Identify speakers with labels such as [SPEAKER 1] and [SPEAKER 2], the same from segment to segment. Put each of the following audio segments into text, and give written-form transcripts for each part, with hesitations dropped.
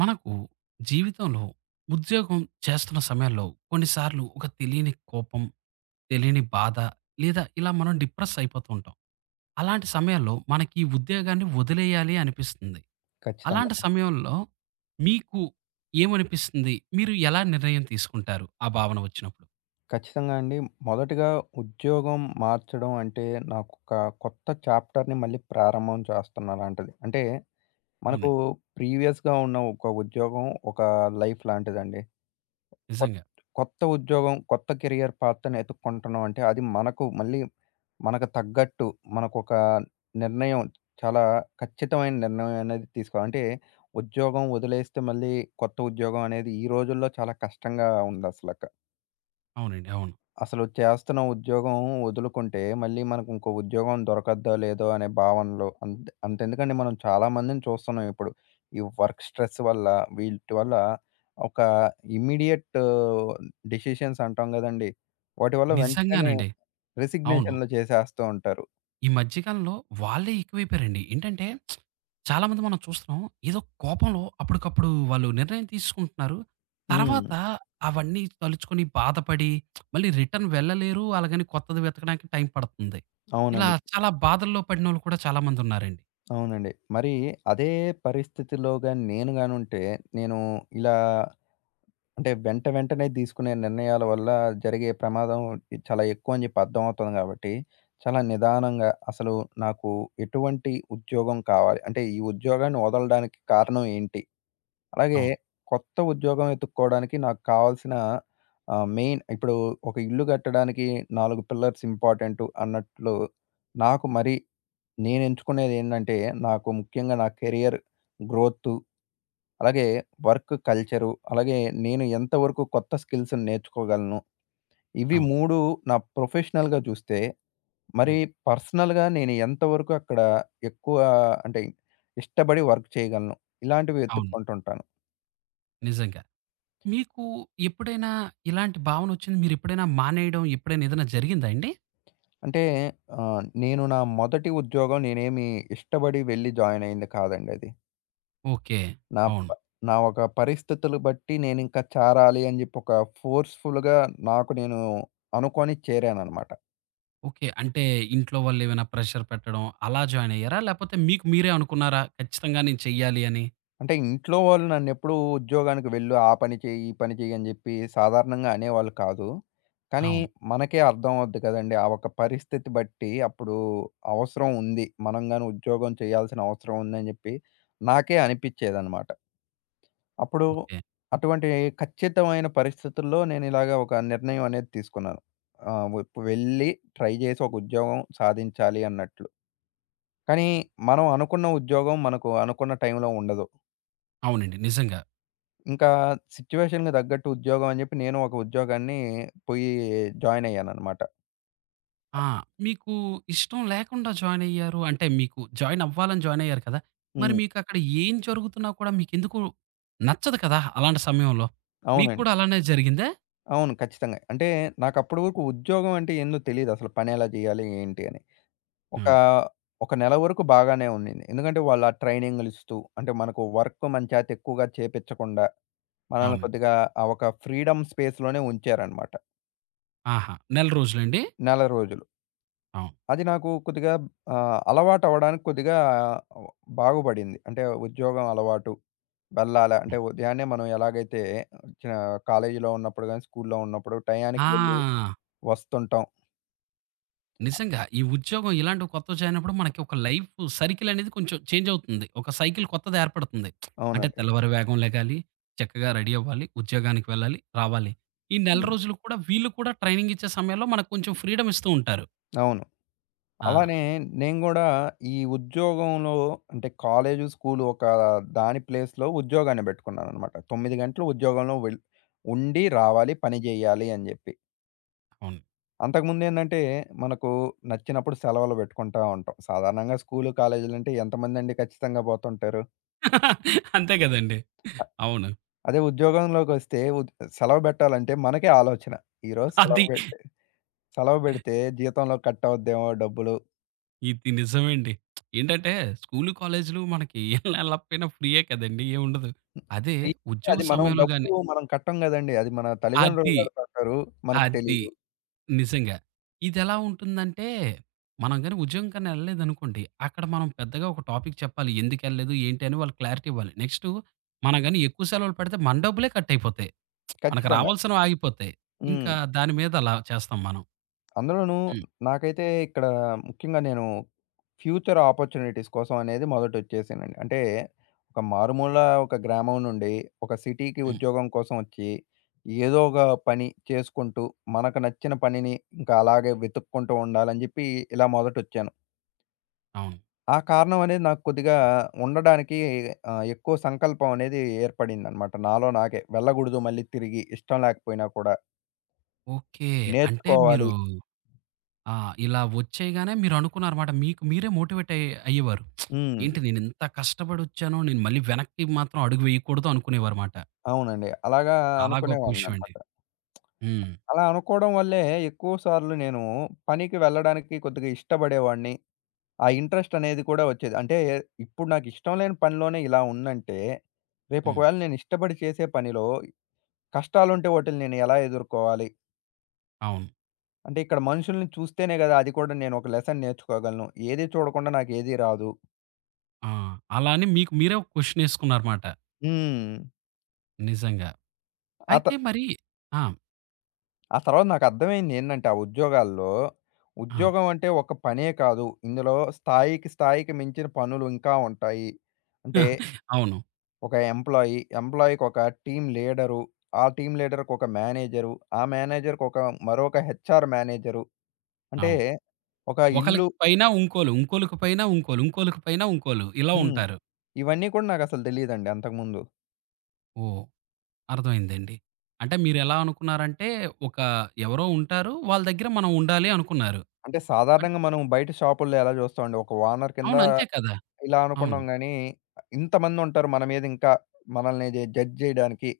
[SPEAKER 1] మనకు జీవితంలో ఉద్యోగం చేస్తున్న సమయంలో కొన్నిసార్లు ఒక తెలియని కోపం, తెలియని బాధ లేదా ఇలా మనం డిప్రెస్ అయిపోతూ ఉంటాం. అలాంటి సమయాల్లో మనకి ఈ ఉద్యోగాన్ని వదిలేయాలి అనిపిస్తుంది.
[SPEAKER 2] ఖచ్చితంగా.
[SPEAKER 1] అలాంటి సమయంలో మీకు ఏమనిపిస్తుంది? మీరు ఎలా నిర్ణయం తీసుకుంటారు? ఆ భావన వచ్చినప్పుడు?
[SPEAKER 2] ఖచ్చితంగా అండి. మొదటగా ఉద్యోగం మార్చడం అంటే నాకొక కొత్త చాప్టర్‌ని మళ్ళీ ప్రారంభం చేస్తున్న లాంటిది. అంటే మనకు
[SPEAKER 1] అవునండి.
[SPEAKER 2] ప్రీవియస్‌గా ఉన్న ఒక ఉద్యోగం ఒక లైఫ్ లాంటిదండి. కొత్
[SPEAKER 1] నిజంగా.
[SPEAKER 2] కొత్త ఉద్యోగం, కొత్త కెరియర్ పాత్‌ని ఎతుక్కుంటున్నాం అంటే అది మనకు మళ్ళీ మనకు తగ్గట్టు మనకొక నిర్ణయం చాలా ఖచ్చితమైన నిర్ణయం అనేది తీసుకోవాలి. అంటే ఉద్యోగం వదిలేస్తే మళ్ళీ కొత్త ఉద్యోగం అనేది ఈ రోజుల్లో చాలా కష్టంగా ఉందసలక.
[SPEAKER 1] అవునండి. అవును.
[SPEAKER 2] అసలు చేస్తున్న ఉద్యోగం వదులుకుంటే, మళ్ళీ మనకు ఇంకో ఉద్యోగం దొరకద్దో, లేదో అనే భావనలో అంతెందుకండి మనం చాలామందిని చూస్తున్నాం ఇప్పుడు. ఈ వర్క్ స్ట్రెస్ వల్ల, వీటి వల్ల ఒక ఇమ్మీడియేట్ డెసిషన్స్ అంటాం గదండీ! వాటి వల్ల వెంటనే
[SPEAKER 1] నిజంగానండి. అవును.
[SPEAKER 2] రెసిగ్నేషన్‌లు చేసేస్తూ ఉంటారు.
[SPEAKER 1] ఈ మధ్యకాలంలో వాళ్ళే ఎక్కువైపోయారండి. ఏంటంటే చాలామంది మనం చూస్తున్నాం. ఏదో కోపంలో అప్పటికప్పుడు వాళ్ళు నిర్ణయం తీసుకుంటున్నారు.
[SPEAKER 2] హ్మ్.
[SPEAKER 1] తర్వాత అవన్నీ తలుచుకొని బాధపడి మళ్ళీ రిటర్న్ వెళ్ళలేరు. అలాగని కొత్తది వెతకడానికి టైం పడుతుంది. ఇలా
[SPEAKER 2] అవునండి.
[SPEAKER 1] చాలా బాధల్లో పడినోళ్ళు కూడా చాలామందున్నారండి.
[SPEAKER 2] అవునండి. మరి అదే పరిస్థితిలో గాని నేను గానుంటే, నేను ఇలా అంటే వెంట వెంటనే తీసుకునే నిర్ణయాల వల్ల జరిగే ప్రమాదం చాలా ఎక్కువ అని చెప్పి అర్థమవుతుంది కాబట్టి, చాలా నిదానంగా అసలు నాకు ఎటువంటి ఉద్యోగం కావాలి? అంటే ఈ ఉద్యోగాన్ని వదలడానికి కారణం ఏంటి? అలాగే
[SPEAKER 1] అవును.
[SPEAKER 2] కొత్త ఉద్యోగం వెతుక్కోవడానికి నాకు కావాల్సిన మెయిన్ ఇప్పుడు ఒక ఇల్లు కట్టడానికి 4 పిల్లర్స్ ఇంపార్టెంటు అన్నట్లు నాకు మరి నేను ఎంచుకునేదేందంటే నాకు ముఖ్యంగా నా కెరియర్ గ్రోతు, అలాగే వర్క్ కల్చరు, అలాగే నేను ఎంతవరకు కొత్త స్కిల్స్‌ని నేర్చుకోగలను. ఇవి
[SPEAKER 1] అవును.
[SPEAKER 2] 3 నా ప్రొఫెషనల్‌గా చూస్తే, మరి
[SPEAKER 1] హ్మ్.
[SPEAKER 2] పర్సనల్‌గా నేను ఎంతవరకు అక్కడ ఎక్కువ అంటే ఇష్టపడి వర్క్ చేయగలను. ఇలాంటివి
[SPEAKER 1] అవును.
[SPEAKER 2] వెతుక్కుంటుంటాను.
[SPEAKER 1] నిజంగా. మీకు ఎప్పుడైనా ఇలాంటి భావనొచ్చింది మీరెప్పుడైనా మానేయడం ఎప్పుడైనా ఏదైనా జరిగిందా అండి?
[SPEAKER 2] అంటే నేను నా మొదటి ఉద్యోగం నేనేమి ఇష్టపడి వెళ్లి జాయిన్ అయింది కాదండి అది.
[SPEAKER 1] ఓకే.
[SPEAKER 2] నా
[SPEAKER 1] అవును.
[SPEAKER 2] ప నా ఒక పరిస్థితులు బట్టి నేనింకా చేరాలి అని చెప్పి ఒక ఫోర్స్‌ఫుల్‌గా నాకు నేను అనుకోని చేరాననమాట.
[SPEAKER 1] ఓకే. అంటే ఇంట్లో వాళ్ళేమైనా ప్రెషర్ పెట్టడం అలా జాయిన్ అయ్యారా? లేపోతే మీకు మీరే అనుకున్నారా? ఖచ్చితంగా నేను చెయ్యాలి అని?
[SPEAKER 2] అంటే ఇంట్లో వాళ్ళు నన్నెప్పుడూ ఉద్యోగానికి వెళ్ళు, ఆ పని చెయ్యి, ఈ పని చెయ్యి అని చెప్పి సాధారణంగా అనేవాళ్ళు కాదు. కానీ
[SPEAKER 1] అవును.
[SPEAKER 2] మనకే అర్థమవుద్ది కదండీ! ఆ ఒక పరిస్థితి బట్టి అప్పుడు అవసరం ఉంది. మనం గాని ఉద్యోగం చేయాల్సిన అవసరం ఉందని చెప్పి నాకే అనిపిచ్చేదనమాట. అప్పుడు
[SPEAKER 1] ఓకే.
[SPEAKER 2] అటువంటి ఖచ్చితమైన పరిస్థితుల్లో నేను ఇలాగ ఒక నిర్ణయం అనేది తీసుకున్నాను. ఆహ్, వ్ వెళ్ళి ట్రై చేసి ఒక ఉద్యోగం సాధించాలి అన్నట్లు. కానీ
[SPEAKER 1] హ్మ్.
[SPEAKER 2] మనం అనుకున్న ఉద్యోగం మనకు అనుకున్న టైంలో ఉండదు.
[SPEAKER 1] అవునండి. నిజంగా.
[SPEAKER 2] ఇంకా సిట్యుయేషన్‌కి తగ్గట్టు ఉద్యోగం అని జెప్పి నేను ఒక ఉద్యోగాన్ని పోయి జాయిన్ అయ్యాననమాట.
[SPEAKER 1] ఆ! మీకు ఇష్టం లేకుండా జాయిన్ అయ్యారు. అంటే మీకు జాయిన్ అవ్వాలని జాయిన్ అయ్యారు కదా! మరి
[SPEAKER 2] హ్మ్.
[SPEAKER 1] మీకక్కడ ఏం జరుగుతున్నా కూడా మీకెందుకు నచ్చదు కదా! అలాంటి సమయంలో. మీకు
[SPEAKER 2] అవునండి.
[SPEAKER 1] కూడా అలానే జరిగిందా?
[SPEAKER 2] అవును. ఖచ్చితంగా. అంటే నాకప్పటి వరకు ఉద్యోగం అంటే ఏందో తెలీదసలు. పనెలా జేయాలి? ఏంటి? అని. ఒక,
[SPEAKER 1] హ్మ్.
[SPEAKER 2] ఒక నెల వరకు బాగానే ఉండింది. ఎందుకంటే వాళ్ళు ఆ ట్రైనింగులిస్తూ అంటే మనకు వర్క్ మన చేత ఎక్కువగా చేపిచ్చకుండా మనల్ని
[SPEAKER 1] అవునండి.
[SPEAKER 2] కొద్దిగా ఆ ఒక ఫ్రీడమ్ స్పేస్‌లోనే ఉంచారనమాట.
[SPEAKER 1] ఆహా! నెల రోజులండి?
[SPEAKER 2] నెల రోజులు.
[SPEAKER 1] అవును.
[SPEAKER 2] అది నాకు కొద్దిగా అలవాటు అవ్వడానికి కొద్దిగా ఆహ్, బాగుపడింది. అంటే ఉద్యోగం అలవాటు. వెళ్ళాలా
[SPEAKER 1] హ్మ్.
[SPEAKER 2] అంటే ఉదయాన్నే మనం ఎలాగైతే చ కాలేజీలో ఉన్నప్పుడు గాని, స్కూల్లో ఉన్నప్పుడు టయానికి వెళ్ళి
[SPEAKER 1] ఆ!
[SPEAKER 2] వస్తుంటాం.
[SPEAKER 1] నిజంగా. ఈ ఉద్యోగం ఇలాంటి కొత్తవి జాయినప్పుడు మనకి ఒక లైఫ్ సర్కిల్ అనేది కొంచెం చేంజ్ అవుతుంది. ఒక సైకిల్ కొత్తది ఏర్పడుతుంది. అంటే
[SPEAKER 2] అవునండి.
[SPEAKER 1] తెల్లవారి వేగం లెగాలి, చక్కగా రెడీ అవ్వాలి, ఉద్యోగానికి వెళ్ళాలి, రావాలి. ఈ నెల
[SPEAKER 2] హ్మ్.
[SPEAKER 1] రోజులు కూడా వీళ్ళు కూడా ట్రైనింగ్ ఇచ్చే సమయంలో మనకు కొంచెం ఫ్రీడమ్ ఇస్తూ ఉంటారు.
[SPEAKER 2] అవును.
[SPEAKER 1] ఆ!
[SPEAKER 2] అలానే నేను గూడా ఈ ఉద్యోగంలో అంటే కాలేజు, స్కూలు ఒక దాని ప్లేస్‌లో ఉద్యోగాన్ని బెట్టుకున్నాననమాట. 9 గంటలు ఉద్యోగంలో వెళ్ ఉండి రావాలి, పని జేయాలి అని జెప్పి.
[SPEAKER 1] అవును.
[SPEAKER 2] అంతకుముందు ఏందంటే, మనకు నచ్చినప్పుడు సెలవులు పెట్టుకుంటా ఉంటాం. సాధారణంగా స్కూలు, కాలేజీలంటే ఎంతమందండి ఖచ్చితంగా పోతుంటారు.
[SPEAKER 1] అంతే గదండీ! అవును.
[SPEAKER 2] అదే ఉద్యోగంలోకొస్తే సెలవు పెట్టాలంటే మనకే ఆలోచన. ఈరోజు
[SPEAKER 1] అది
[SPEAKER 2] సెలవు పెడితే సెలవు పెడితే జీతంలో కట్ అవుద్దేమో డబ్బులు.
[SPEAKER 1] ఇది నిజమండి. ఏంటంటే స్కూలు, కాలేజీలు మనకి ఎళ్ళకపోయినా ఫ్రీయే కదండీ! ఏముండదు. అదే
[SPEAKER 2] ఫ్రీ అంటే
[SPEAKER 1] ఉద్యోగ
[SPEAKER 2] అది మనం
[SPEAKER 1] సమయంలో గాని
[SPEAKER 2] డబ్బులు మనం కట్టం గదండీ. అది మన తల్లిదండ్రులు
[SPEAKER 1] అది.
[SPEAKER 2] కడుతుంటారు. మనకు
[SPEAKER 1] అది.
[SPEAKER 2] తెలీదు.
[SPEAKER 1] నిజంగా. ఇదెలా ఉంటుందంటే, మనం గాని ఉద్యోగం కన్నా ఎళ్ళలేదనుకోండి, అక్కడ మనం పెద్దగా ఒక టాపిక్ చెప్పాలి. ఎందుకెళ్ళలేదు, ఏంటి అని వాళ్ళు క్లారిటీ ఇవ్వాలి. నెక్స్టు మనం గాని ఎక్కువ సెలవులు పెడితే మన డబ్బులే కట్టయిపోతాయి. మనకు
[SPEAKER 2] ఖచ్చితంగా.
[SPEAKER 1] రావాల్సినవి ఆగిపోతాయి. ఇంకా
[SPEAKER 2] హ్మ్.
[SPEAKER 1] దాని మీద అలా చేస్తాం మనం.
[SPEAKER 2] అందులోనూ
[SPEAKER 1] హ్మ్.
[SPEAKER 2] నాకైతే ఇక్కడ ముఖ్యంగా నేను ఫ్యూచర్ ఆపర్చునిటీస్ కోసం అనేది మొదటొచ్చేసానండి. అంటే ఒక మారుమూల ఒక గ్రామం నుండి ఒక సిటీకి
[SPEAKER 1] హ్మ్.
[SPEAKER 2] ఉద్యోగం కోసం వచ్చి, ఏదో ఒక పని చేసుకుంటూ, మనకు నచ్చిన పనిని ఇంకా అలాగే వెతుక్కుంటూ ఉండాలని జెప్పి ఇలా మొదటొచ్చాను.
[SPEAKER 1] అవును.
[SPEAKER 2] ఆ కారణం అనేది నాకు కొద్దిగా ఉండడానికి ఎక్కువ సంకల్పం అనేది ఏర్పడిందనమాట. నాలో నాకే వెళ్ళగూడదు మళ్ళీ తిరిగి ఇష్టం లేకపోయినా కూడా
[SPEAKER 1] ఓకే. అంటే మీరు
[SPEAKER 2] నేర్చుకోవాలి.
[SPEAKER 1] ఆ! ఇలా వచ్చేయగానే మీరనుకున్నారన్నమాట. మీకు మీరే మోటివేట్ అయ్యేవారు.
[SPEAKER 2] హ్మ్.
[SPEAKER 1] ఏంటి నేనింత కష్టపడొచ్చాను. నేను మళ్ళీ వెనక్కి మాత్రం అడుగు వేయకూడదు అనుకునేవారుమాట.
[SPEAKER 2] అవునండి. అలాగా
[SPEAKER 1] చాలా గొప్ప విషయం అండి.
[SPEAKER 2] అనుకునేవాడిననమాట.
[SPEAKER 1] హ్మ్.
[SPEAKER 2] అలా అనుకోవడం వల్లే ఎక్కువ సార్లు నేను పనికి వెళ్ళడానికి కొద్దిగా ఇష్టపడేవాడిని. ఆ ఇంట్రెస్ట్ అనేది కూడా వచ్చేది. అంటే ఇప్పుడు నాకు ఇష్టం లేని పనిలోనే ఇలా ఉందంటే, రేపు
[SPEAKER 1] హ్మ్.
[SPEAKER 2] ఒకవేళ నేను ఇష్టపడి చేసే పనిలో కష్టాలుంటే వాటిని నేను ఎలా ఎదుర్కోవాలి?
[SPEAKER 1] అవును.
[SPEAKER 2] అంటే ఇక్కడ మనుషుల్ని చూస్తేనే గదా! అది కూడా నేను ఒక లెసన్ నేర్చుకోగలను. ఏది చూడకుండా నాకేది రాదు.
[SPEAKER 1] ఆ! అలా అని మీకు మీరే ఒక క్వెషన్ ఏసుకున్నారమాట.
[SPEAKER 2] హ్మ్.
[SPEAKER 1] నిజంగా.
[SPEAKER 2] అత
[SPEAKER 1] అయితే మరి ఆ!
[SPEAKER 2] ఆ తర్వాత నాకు అర్థమైంది ఏంటంటే ఆ ఉద్యోగాల్లో,
[SPEAKER 1] ఆ!
[SPEAKER 2] ఉద్యోగం అంటే ఒక పనే కాదు. ఇందులో స్థాయికి, స్థాయికి మించిన పనులు ఇంకా ఉంటాయి. అంటే
[SPEAKER 1] అవును.
[SPEAKER 2] ఒక ఎంప్లాయీకి ఒక టీమ్ లీడరు, ఆ టీమ్ లీడర్‌కి ఒక మేనేజరు, ఆ మేనేజర్‌కి ఒక మరొక హెచ్ఆర్ మేనేజరు. అంటే
[SPEAKER 1] అవును.
[SPEAKER 2] ఒక ఇల్లు
[SPEAKER 1] ఒకళ్ళకి పైన ఉంకోలు, ఉంకోళ్ళకి పైన ఉంకోలు, ఉంకోళ్ళకి పైన ఉంకోలు ఇలా
[SPEAKER 2] హ్మ్.
[SPEAKER 1] ఉంటారు.
[SPEAKER 2] ఇవన్నీ కూడా నాకసలు తెలీదండి అంతకుముందు.
[SPEAKER 1] ఓహ్! అర్థమైందండి. అంటే మీరెలా అనుకున్నారంటే ఒక ఎవరో ఉంటారు. వాళ్ళ దగ్గర మనం ఉండాలి అనుకున్నారు.
[SPEAKER 2] అంటే
[SPEAKER 1] బట్
[SPEAKER 2] సాధారణంగా మనం బయట షాపుల్లో ఎలా చూస్తామండి. ఒక ఓనర్ కింద
[SPEAKER 1] అవును. అంతే కదా!
[SPEAKER 2] ఇలా
[SPEAKER 1] అవును.
[SPEAKER 2] అనుకున్నాం గానీ, ఇంతమందుంటారు మన మీద ఇంకా మనల్ని జడ్జ్ చేయడానికి.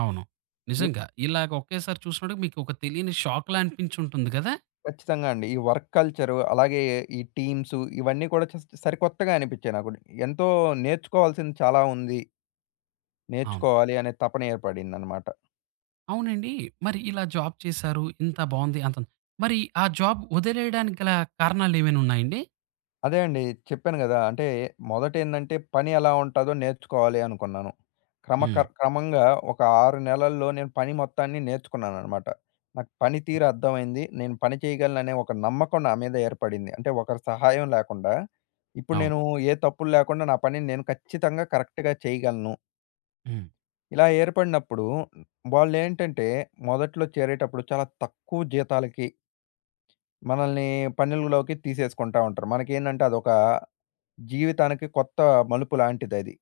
[SPEAKER 1] అవును. నిజంగా. ఇలాగ ఒకేసారి చూసినప్పుడు మీకు ఒక తెలియని షాక్‌లా అనిపించి ఉంటుంది గదా!
[SPEAKER 2] ఖచ్చితంగా అండి. ఈ వర్క్ కల్చరు, అలాగే ఈ టీమ్సు ఇవన్నీ కూడా జస్ట్ సరికొత్తగా అనిపించాయి నాకు. ఎంతో నేర్చుకోవాల్సింది చాలా ఉంది.
[SPEAKER 1] అవును.
[SPEAKER 2] నేర్చుకోవాలి అనే తపన ఏర్పడిందనమాట.
[SPEAKER 1] అవునండి. మరి ఇలా జాబ్ చేశారు. ఇంత బావుంది అంత మరి ఆ జాబ్ వదిలేయడానికి గల కారణాలేమైనున్నాయండి?
[SPEAKER 2] అదే అండి చెప్పాను గదా! అంటే మొదటేందంటే పని ఎలా ఉంటాదో నేర్చుకోవాలి అనుకున్నాను.
[SPEAKER 1] హ్మ్.
[SPEAKER 2] క్రమంగా ఒక 6 నెలల్లో నేను పని మొత్తాన్ని నేర్చుకున్నాననమాట. నాకు పని తీరు అర్థమైంది. నేను పని చేయగలననే ఒక నమ్మకం నా మీద ఏర్పడింది. అంటే ఒకరి సహాయం లేకుండా ఇప్పుడు
[SPEAKER 1] అవును.
[SPEAKER 2] నేను ఏ తప్పులు లేకుండా నా పనిని నేను ఖచ్చితంగా కరెక్ట్‌గా చేయగలను.
[SPEAKER 1] హ్మ్.
[SPEAKER 2] ఇలా ఏర్పడినప్పుడు వాళ్ళేంటంటే, మొదట్లో చేరేటప్పుడు చాలా తక్కువ జీతాలకి మనల్ని పనుల్లోకి తీసేసుకుంటా ఉంటారు. మనకేందంటే అదొక జీవితానికి కొత్త మలుపు లాంటిదది.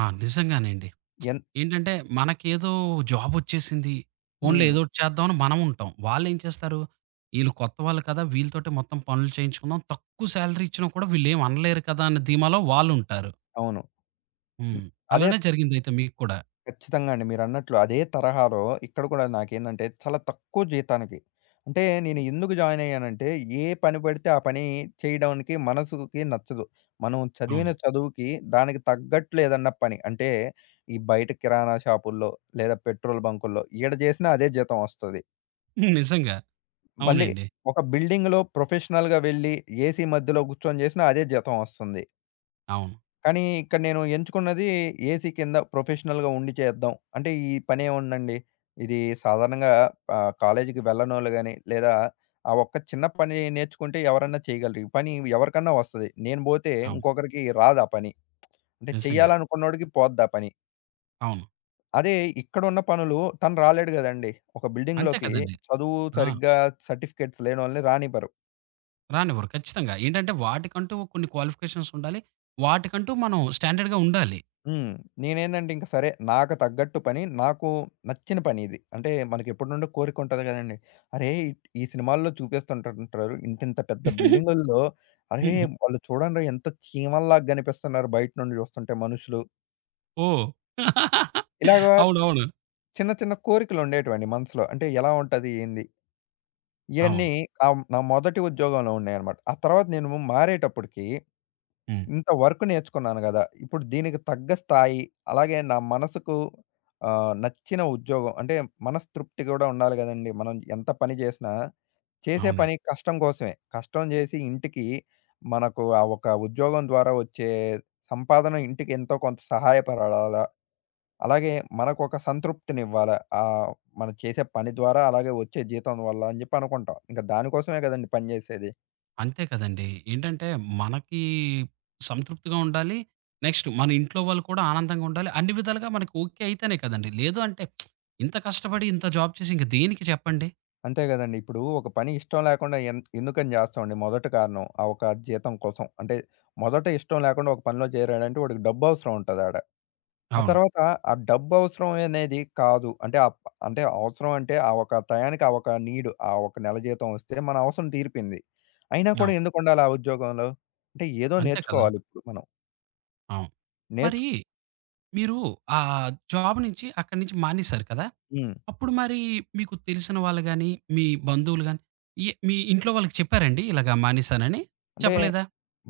[SPEAKER 1] ఆ! నిజంగానండి.
[SPEAKER 2] ఎన్
[SPEAKER 1] ఏంటంటే మనకేదో జాబొచ్చేసింది. పోన్లే
[SPEAKER 2] హ్మ్.
[SPEAKER 1] ఏదోటి చేద్దాం అని మనం ఉంటాం. వాళ్ళేం చేస్తారు? ఈళ్ళు కొత్త వాళ్ళు కదా! వీళ్ళతోటే మొత్తం పనులు చేయించుకుందాం. తక్కువ సాలరీ ఇచ్చినా కూడా వీళ్ళేం అనలేరు కదా! అన్న ధీమాలో వాళ్ళుంటారు.
[SPEAKER 2] అవును. హ్మ్.
[SPEAKER 1] హ్మ్.
[SPEAKER 2] అదే
[SPEAKER 1] అలానే జరిగిందయితే మీకు కూడా.
[SPEAKER 2] ఖచ్చితంగా అండి. మీరన్నట్లు అదే తరహాలో ఇక్కడ కూడా నాకేందంటే చాలా తక్కువ జీతానికి అంటే నేను ఎందుకు జాయిన్ అయ్యానంటే ఏ పని పడితే ఆ పని చేయడానికి మనసుకి నచ్చదు. మనం చదివిన
[SPEAKER 1] అవును.
[SPEAKER 2] చదువుకి దానికి తగ్గట్లు ఏదన్నా పని అంటే ఈ బయట కిరాణా షాపుల్లో లేదా పెట్రోల్ బంకుల్లో ఈడ చేసినా అదే జీతం వస్తది.
[SPEAKER 1] నిజంగా.
[SPEAKER 2] మళ్ళీ
[SPEAKER 1] అవునండి.
[SPEAKER 2] ఒక బిల్డింగ్‌లో ప్రొఫెషనల్‌గా వెళ్ళి ఏసీ మధ్యలో కూర్చొని చేసినా అదే జీతం వస్తుంది.
[SPEAKER 1] అవును.
[SPEAKER 2] కానీ ఇక్కడ నేను ఎంచుకున్నది ఏసీ కింద ప్రొఫెషనల్‌గా ఉండి చేద్దాం. అంటే ఈ పనేముందండి. ఇది సాధారణంగా కాలేజీకి వెళ్ళనోళ్ళు గాని, లేదా ఆ ఒక్క చిన్న పని నేర్చుకుంటే ఎవరన్నా చేయగలరు. ఈ పని ఎవరికన్నా వస్తది. నేను బోతే
[SPEAKER 1] అవును.
[SPEAKER 2] ఇంకొకరికి రాదు ఆ పని. అంటే
[SPEAKER 1] నిజంగా.
[SPEAKER 2] చేయాలనుకున్నోడికి పోద్ది ఆ పని.
[SPEAKER 1] అవును.
[SPEAKER 2] అదే ఇక్కడున్న పనులు తను రాలేడు గదండీ! ఒక
[SPEAKER 1] అంతే
[SPEAKER 2] బిల్డింగ్‌లోకి
[SPEAKER 1] కదండీ.
[SPEAKER 2] చదువు
[SPEAKER 1] ఆ!
[SPEAKER 2] సరిగ్గా సర్టిఫికేట్స్ లేనోళ్ళని రానివ్వరు.
[SPEAKER 1] రానివ్వరు. ఖచ్చితంగా. ఏంటంటే వాటికంటూ కొన్ని క్వాలిఫికేషన్స్ ఉండాలి. వాటికంటూ మనం స్టాండర్డ్‌గా ఉండాలి.
[SPEAKER 2] హ్మ్. నేనేందంటే ఇంక సరే నాకు తగ్గట్టు పని, నాకు నచ్చిన పని ఇది. అంటే మనకెప్పటి నుండో కోరిక ఉంటది గదండీ. అరే! ఈ సినిమాల్లో చూపిస్తుంటుంటారు. ఇంతింత పెద్ద బిల్డింగుల్లో అరే! వాళ్ళు చూడండ్రా ఎంత చీమల్లాగా కనిపిస్తున్నారు బయట నుండి చూస్తుంటే మనుషులు.
[SPEAKER 1] ఓహ్!
[SPEAKER 2] ఇలాగా
[SPEAKER 1] అవునవును.
[SPEAKER 2] చిన్న చిన్న కోరికలు ఉండేటివండి మనసులో. అంటే ఎలా ఉంటది? ఏంది? ఇయన్నీ
[SPEAKER 1] అవును.
[SPEAKER 2] నా మొదటి ఉద్యోగంలో ఉన్నాయన్నమాట. ఆ తర్వాత నేను మారేటప్పటికి
[SPEAKER 1] హ్మ్.
[SPEAKER 2] ఇంత వర్క్ నేర్చుకున్నాను గదా! ఇప్పుడు దీనికి తగ్గ స్థాయి, అలాగే నా మనసుకు నచ్చిన ఉద్యోగం అంటే మనస్తృప్తి గూడా ఉండాలి గదండీ! మనం ఎంత పని జేసినా, చేసే
[SPEAKER 1] అవునండి.
[SPEAKER 2] పని కష్టం కోసమే. కష్టం జేసి ఇంటికి మనకు ఆ ఒక ఉద్యోగం ద్వారా వచ్చే సంపాదన ఇంటికి ఎంతో కొంత సహాయపడాలా. అలాగే మనకు ఒక సంతృప్తినివ్వాలా. మనం చేసే పని ద్వారా అలాగే వచ్చే జీతం వల్ల అని జెప్పి అనుకుంటాం. ఇంక దానికోసమే గదండీ పని జేసేది.
[SPEAKER 1] అంతే కదండీ. ఏంటంటే మనకి సంతృప్తిగా ఉండాలి. నెక్స్ట్ మన ఇంట్లో వాళ్ళు కూడా ఆనందంగా ఉండాలి. అన్ని విధాలుగా మనకి ఓకే అయితేనే కదండీ. లేదు అంటే ఇంత కష్టపడి ఇంత జాబ్ చేసి ఇంక దేనికి చెప్పండి?
[SPEAKER 2] అంతే గదండీ. ఇప్పుడు ఒక పని ఇష్టం లేకుండా ఎందుకని జేస్తామండి? మొదటి కారణం. ఆ ఒక జీతం కోసం. అంటే మొదట ఇష్టం లేకుండా ఒక పనిలో చేరాడంటే వాడికి డబ్బవసరం ఉంటదాడ. ఆ
[SPEAKER 1] అవును.
[SPEAKER 2] తర్వాత ఆ డబ్బవసరం అనేది కాదు. అంటే అవసరం అంటే ఆ ఒక టయానికి ఆ ఒక నీడ్ ఆ ఒక నెల జీతం ఒస్తే మన అవసరం తీరిపోయింది. అయినా కూడా
[SPEAKER 1] అవును.
[SPEAKER 2] ఎందుకుండాలి ఆ ఉద్యోగంలో? అంటే ఏదో
[SPEAKER 1] అంతే కదా!
[SPEAKER 2] నేర్చుకోవాలిప్పుడు మనం.
[SPEAKER 1] అవును. మరి
[SPEAKER 2] నేర్చు
[SPEAKER 1] మీరు ఆ జాబ్ నుంచి అక్కడి నుంచి మానేశారు కదా!
[SPEAKER 2] హ్మ్.
[SPEAKER 1] అప్పుడు మరి మీకు తెలిసిన వాళ్ళు గాని, మీ బంధువులు గాని, మీ ఇంట్లో వాళ్ళకి చెప్పారండి ఇలాగ మానేశానని?
[SPEAKER 2] అంటే
[SPEAKER 1] చెప్పలేదా?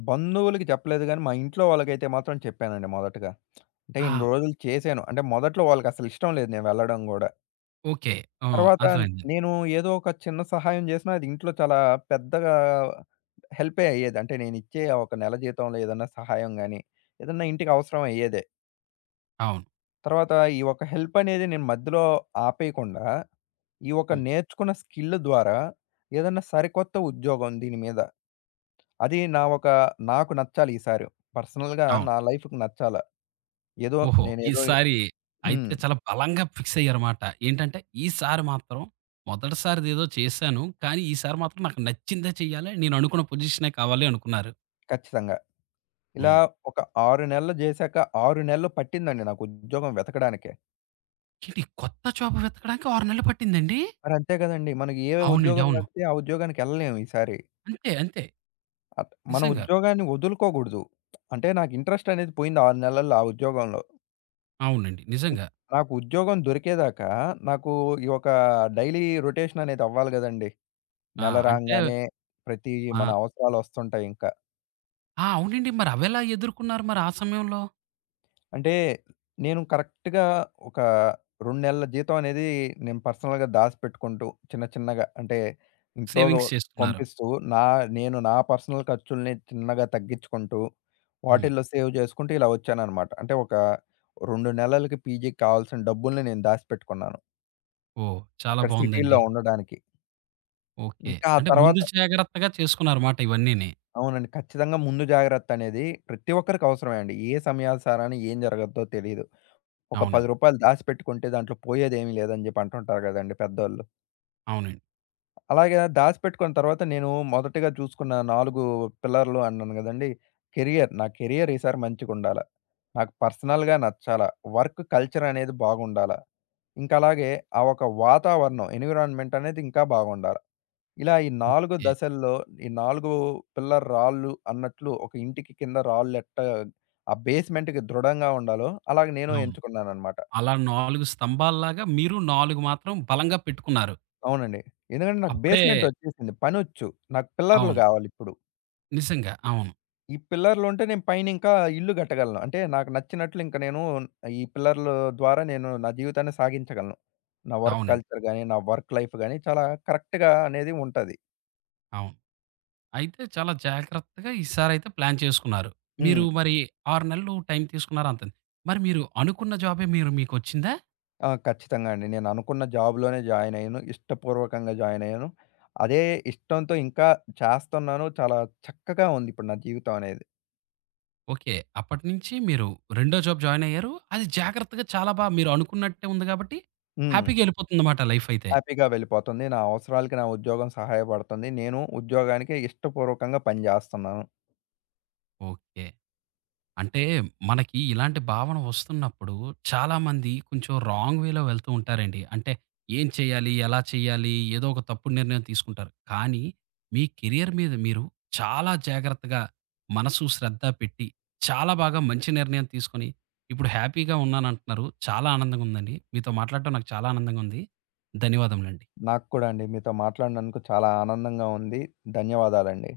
[SPEAKER 2] బంధువులకి చెప్పలేదు గానీ మా ఇంట్లో వాళ్ళకైతే మాత్రం చెప్పానండి మొదటగా. అంటే ఇన్ని
[SPEAKER 1] ఆ!
[SPEAKER 2] రోజులు చేశాను. అంటే మొదట్లో వాళ్ళకసలు ఇష్టం లేదు నేను వెళ్ళడం గూడా.
[SPEAKER 1] ఓకే. ఆ!
[SPEAKER 2] తర్వాత
[SPEAKER 1] అర్థమైంది.
[SPEAKER 2] నేను ఏదో ఒక చిన్న సహాయం జేసినా అది ఇంట్లో చాలా పెద్దగా హెల్పే అయ్యేది. అంటే నేనిచ్చే ఆ ఒక నెల జీతంలో ఏదన్నా సహాయం గాని, ఏదన్నా ఇంటికి అవసరం అయ్యేదే.
[SPEAKER 1] అవును.
[SPEAKER 2] తర్వాత ఈ ఒక హెల్ప్ అనేది నేను మధ్యలో ఆపేయకుండా, ఈ ఒక
[SPEAKER 1] హ్మ్.
[SPEAKER 2] నేర్చుకున్న స్కిల్ ద్వారా ఏదన్నా సరికొత్త ఉద్యోగం దీని మీద. అది నా ఒక నాకు నచ్చాలి ఈసారి. పర్సనల్‌గా
[SPEAKER 1] అవును.
[SPEAKER 2] నా లైఫ్‌కి నచ్చాల. ఏదో
[SPEAKER 1] ఓహో!
[SPEAKER 2] నేనేదో
[SPEAKER 1] ఈసారి అయితే
[SPEAKER 2] హ్మ్.
[SPEAKER 1] చాలా బలంగా ఫిక్స్ అయ్యారుమాట. ఏంటంటే, ఈసారి మాత్రం మొదటిసారిదేదో చేశాను. కానీ ఈసారి మాత్రం నాకు నచ్చిందే చెయ్యాలి. నేను అనుకున్న పొజిషనే కావాలి అనుకున్నారు.
[SPEAKER 2] ఖచ్చితంగా. ఇలా
[SPEAKER 1] హ్మ్.
[SPEAKER 2] ఒక 6 నెలలు జేశాక 6 నెలలు పట్టిందండి నాకు ఉద్యోగం వెతకడానికే.
[SPEAKER 1] ఏంటి కొత్త జాబ్ వెతకడానికి 6 నెలలు పట్టిందండి?
[SPEAKER 2] మరి అంతే గదండీ! మనకి ఏ
[SPEAKER 1] అవునండి.
[SPEAKER 2] ఉద్యోగం
[SPEAKER 1] అవును.
[SPEAKER 2] గడితే ఆ ఉద్యోగానికెళ్ళలేము ఈసారి.
[SPEAKER 1] అంతే. అంతే.
[SPEAKER 2] మన
[SPEAKER 1] నిజంగా.
[SPEAKER 2] ఉద్యోగాన్ని వదులుకోగూడదు. అంటే నాకు ఇంట్రెస్ట్ అనేది పోయింది 6 నెలల్లో ఆ ఉద్యోగంలో.
[SPEAKER 1] అవునండి.
[SPEAKER 2] హ్మ్.
[SPEAKER 1] నిజంగా.
[SPEAKER 2] నాకు ఉద్యోగం దొరికేదాకా నాకు ఈ ఒక డైలీ రొటేషన్ అనేది అవ్వాలి గదండీ!
[SPEAKER 1] ఆ!
[SPEAKER 2] నెల
[SPEAKER 1] అంటే
[SPEAKER 2] రాంగానే ప్రతి మన
[SPEAKER 1] ఆ!
[SPEAKER 2] అవసరాలొస్తుంటాయింక.
[SPEAKER 1] ఆ! అవునండి. మరవెలా ఎదుర్కున్నారు మరి ఆ సమయంలో?
[SPEAKER 2] అంటే నేను కరెక్ట్‌గా ఒక 2 నెలల జీతం అనేది నేను పర్సనల్‌గా దాసిపెట్టుకుంటూ చిన్న చిన్నగా అంటే ఇంట్లో
[SPEAKER 1] సేవింగ్స్ చేసుకున్నారు.
[SPEAKER 2] పంపిస్తూ నా నేను నా పర్సనల్ ఖర్చుల్ని చిన్నగా తగ్గించుకుంటూ
[SPEAKER 1] హ్మ్.
[SPEAKER 2] వాటిల్లో సేవ్ చేసుకుంటూ ఇలా వచ్చాననమాట. అంటే ఒక 2 నెలలకి పీజీకి కావాల్సిన డబ్బుల్ని నేను దాసిపెట్టుకున్నాను.
[SPEAKER 1] ఓహ్! చాలా
[SPEAKER 2] అక్కడ సిటీల్లో
[SPEAKER 1] బావుందండి.
[SPEAKER 2] ఉండడానికి.
[SPEAKER 1] ఓకే.
[SPEAKER 2] ఇంకా ఆ
[SPEAKER 1] అంటే ముందు
[SPEAKER 2] తర్వాత
[SPEAKER 1] జాగ్రత్తగా చేసుకున్నారన్నమాట ఇవన్నీని.
[SPEAKER 2] అవునండి. ఖచ్చితంగా ముందు జాగ్రత్త అనేది ప్రతి ఒక్కరికి అవసరమే అండి. ఏ సమయాలు సారాన ఏం జరగద్దో తెలీదు. ఒక రూ.
[SPEAKER 1] అవునండి.
[SPEAKER 2] 10 దాసిపెట్టుకుంటే దాంట్లో పోయేదేమీ లేదని జెప్పి అంటుంటారు గదండీ పెద్దోళ్ళు.
[SPEAKER 1] అవునండి.
[SPEAKER 2] అలాగే దాసిపెట్టుకున్న తర్వాత నేను మొదటగా చూసుకున్న 4 పిల్లర్లు అన్నాను గదండీ! కెరియర్. నా కెరియర్ ఈసారి మంచిగుండాల. నాకు పర్సనల్‌గా నచ్చాల. వర్క్ కల్చర్ అనేది బాగుండాల. ఇంకా అలాగే ఆ ఒక వాతావరణం ఎన్విరాన్మెంట్ అనేది ఇంకా బాగుండాల. ఇలా ఈ 4
[SPEAKER 1] ఓకే.
[SPEAKER 2] దశల్లో ఈ 4 పిల్లర్ రాళ్ళు అన్నట్లు ఒక ఇంటికి కింద రాళ్ళెట్ట ఆ బేస్‌మెంట్‌కి దృఢంగా ఉండాలో అలాగే నేను
[SPEAKER 1] అవును.
[SPEAKER 2] ఎంచుకున్నానన్నమాట.
[SPEAKER 1] అలా 4 స్తంభాల్లాగా మీరు 4 మాత్రం బలంగా పెట్టుకున్నారు.
[SPEAKER 2] అవునండి. ఎందుకంటే నాకు
[SPEAKER 1] అప్పుడే
[SPEAKER 2] బేస్‌మెంటొచ్చేసింది. పనొచ్చు. నాకు పిల్లర్‌లు
[SPEAKER 1] అవును.
[SPEAKER 2] గావాలిప్పుడు.
[SPEAKER 1] నిజంగా. అవును.
[SPEAKER 2] ఈ పిల్లర్‌లుంటే నేను పైనింకా ఇల్లు గట్టగలను. అంటే నాకు నచ్చినట్లు ఇంక నేను ఈ పిల్లర్‌లు ద్వారా నేను నా జీవితాన్ని సాగించగలను. నా వర్క్
[SPEAKER 1] అవునండి.
[SPEAKER 2] కల్చర్ గాని, నా వర్క్ లైఫ్ గాని చాలా కరెక్ట్‌గా అనేది ఉంటది.
[SPEAKER 1] అవును. అయితే చాలా జాగ్రత్తగా ఈసారైతే ప్లాన్ చేసుకున్నారు. మీరు
[SPEAKER 2] హ్మ్.
[SPEAKER 1] మరి 6 నెలలు టైం తీసుకున్నారు అంతండి. మరి మీరు అనుకున్న జాబే మీరు మీకొచ్చిందా?
[SPEAKER 2] ఆ! ఖచ్చితంగా అండి. నేను అనుకున్న జాబ్‌లోనే జాయినయ్యాను. ఇష్టపూర్వకంగా జాయినయ్యాను. అదే ఇష్టంతో ఇంకా చేస్తున్నాను. చాలా చక్కగా ఉంది ఇప్పుడు నా జీవితం అనేది.
[SPEAKER 1] ఓకే. అప్పటినుంచి మీరు రెండో జాబ్ జాయిన్ అయ్యారు. అది జాగ్రత్తగా చాలా మీరు అనుకున్నట్టే ఉంది కాబట్టి
[SPEAKER 2] హ్మ్.
[SPEAKER 1] హ్యాపీగా ఎళ్ళిపోతుందన్నమాట లైఫ్ అయితే.
[SPEAKER 2] హ్యాపీగా వెళ్ళిపోతుంది. నా అవసరాలకి నా ఉద్యోగం సహాయపడుతుంది. నేను ఉద్యోగానికి ఇష్టపూర్వకంగా పనిజేస్తున్నాను.
[SPEAKER 1] ఓకే. అంటే మనకి ఇలాంటి భావన వస్తున్నప్పుడు చాలామంది కొంచెం రాంగ్ వేలో వెళ్తూ ఉంటారండి. అంటే ఏం చేయాలి? ఎలా చేయాలి? ఏదో ఒక తప్పుడు నిర్ణయం తీసుకుంటారు. కానీ మీ కెరియర్ మీద మీరు చాలా జాగ్రత్తగా మనసు శ్రద్ధ పెట్టి చాలా బాగా మంచి నిర్ణయం తీసుకొని ఇప్పుడు హ్యాపీగా ఉన్నానంటున్నారు. చాలా ఆనందంగా ఉందండి. మీతో మాట్లాడటం నాకు చాలా ఆనందంగా ఉంది. ధన్యవాదములండి.
[SPEAKER 2] నాకు కూడా అండి మీతో మాట్లాడినందుకు చాలా ఆనందంగా ఉంది. ధన్యవాదాలండి.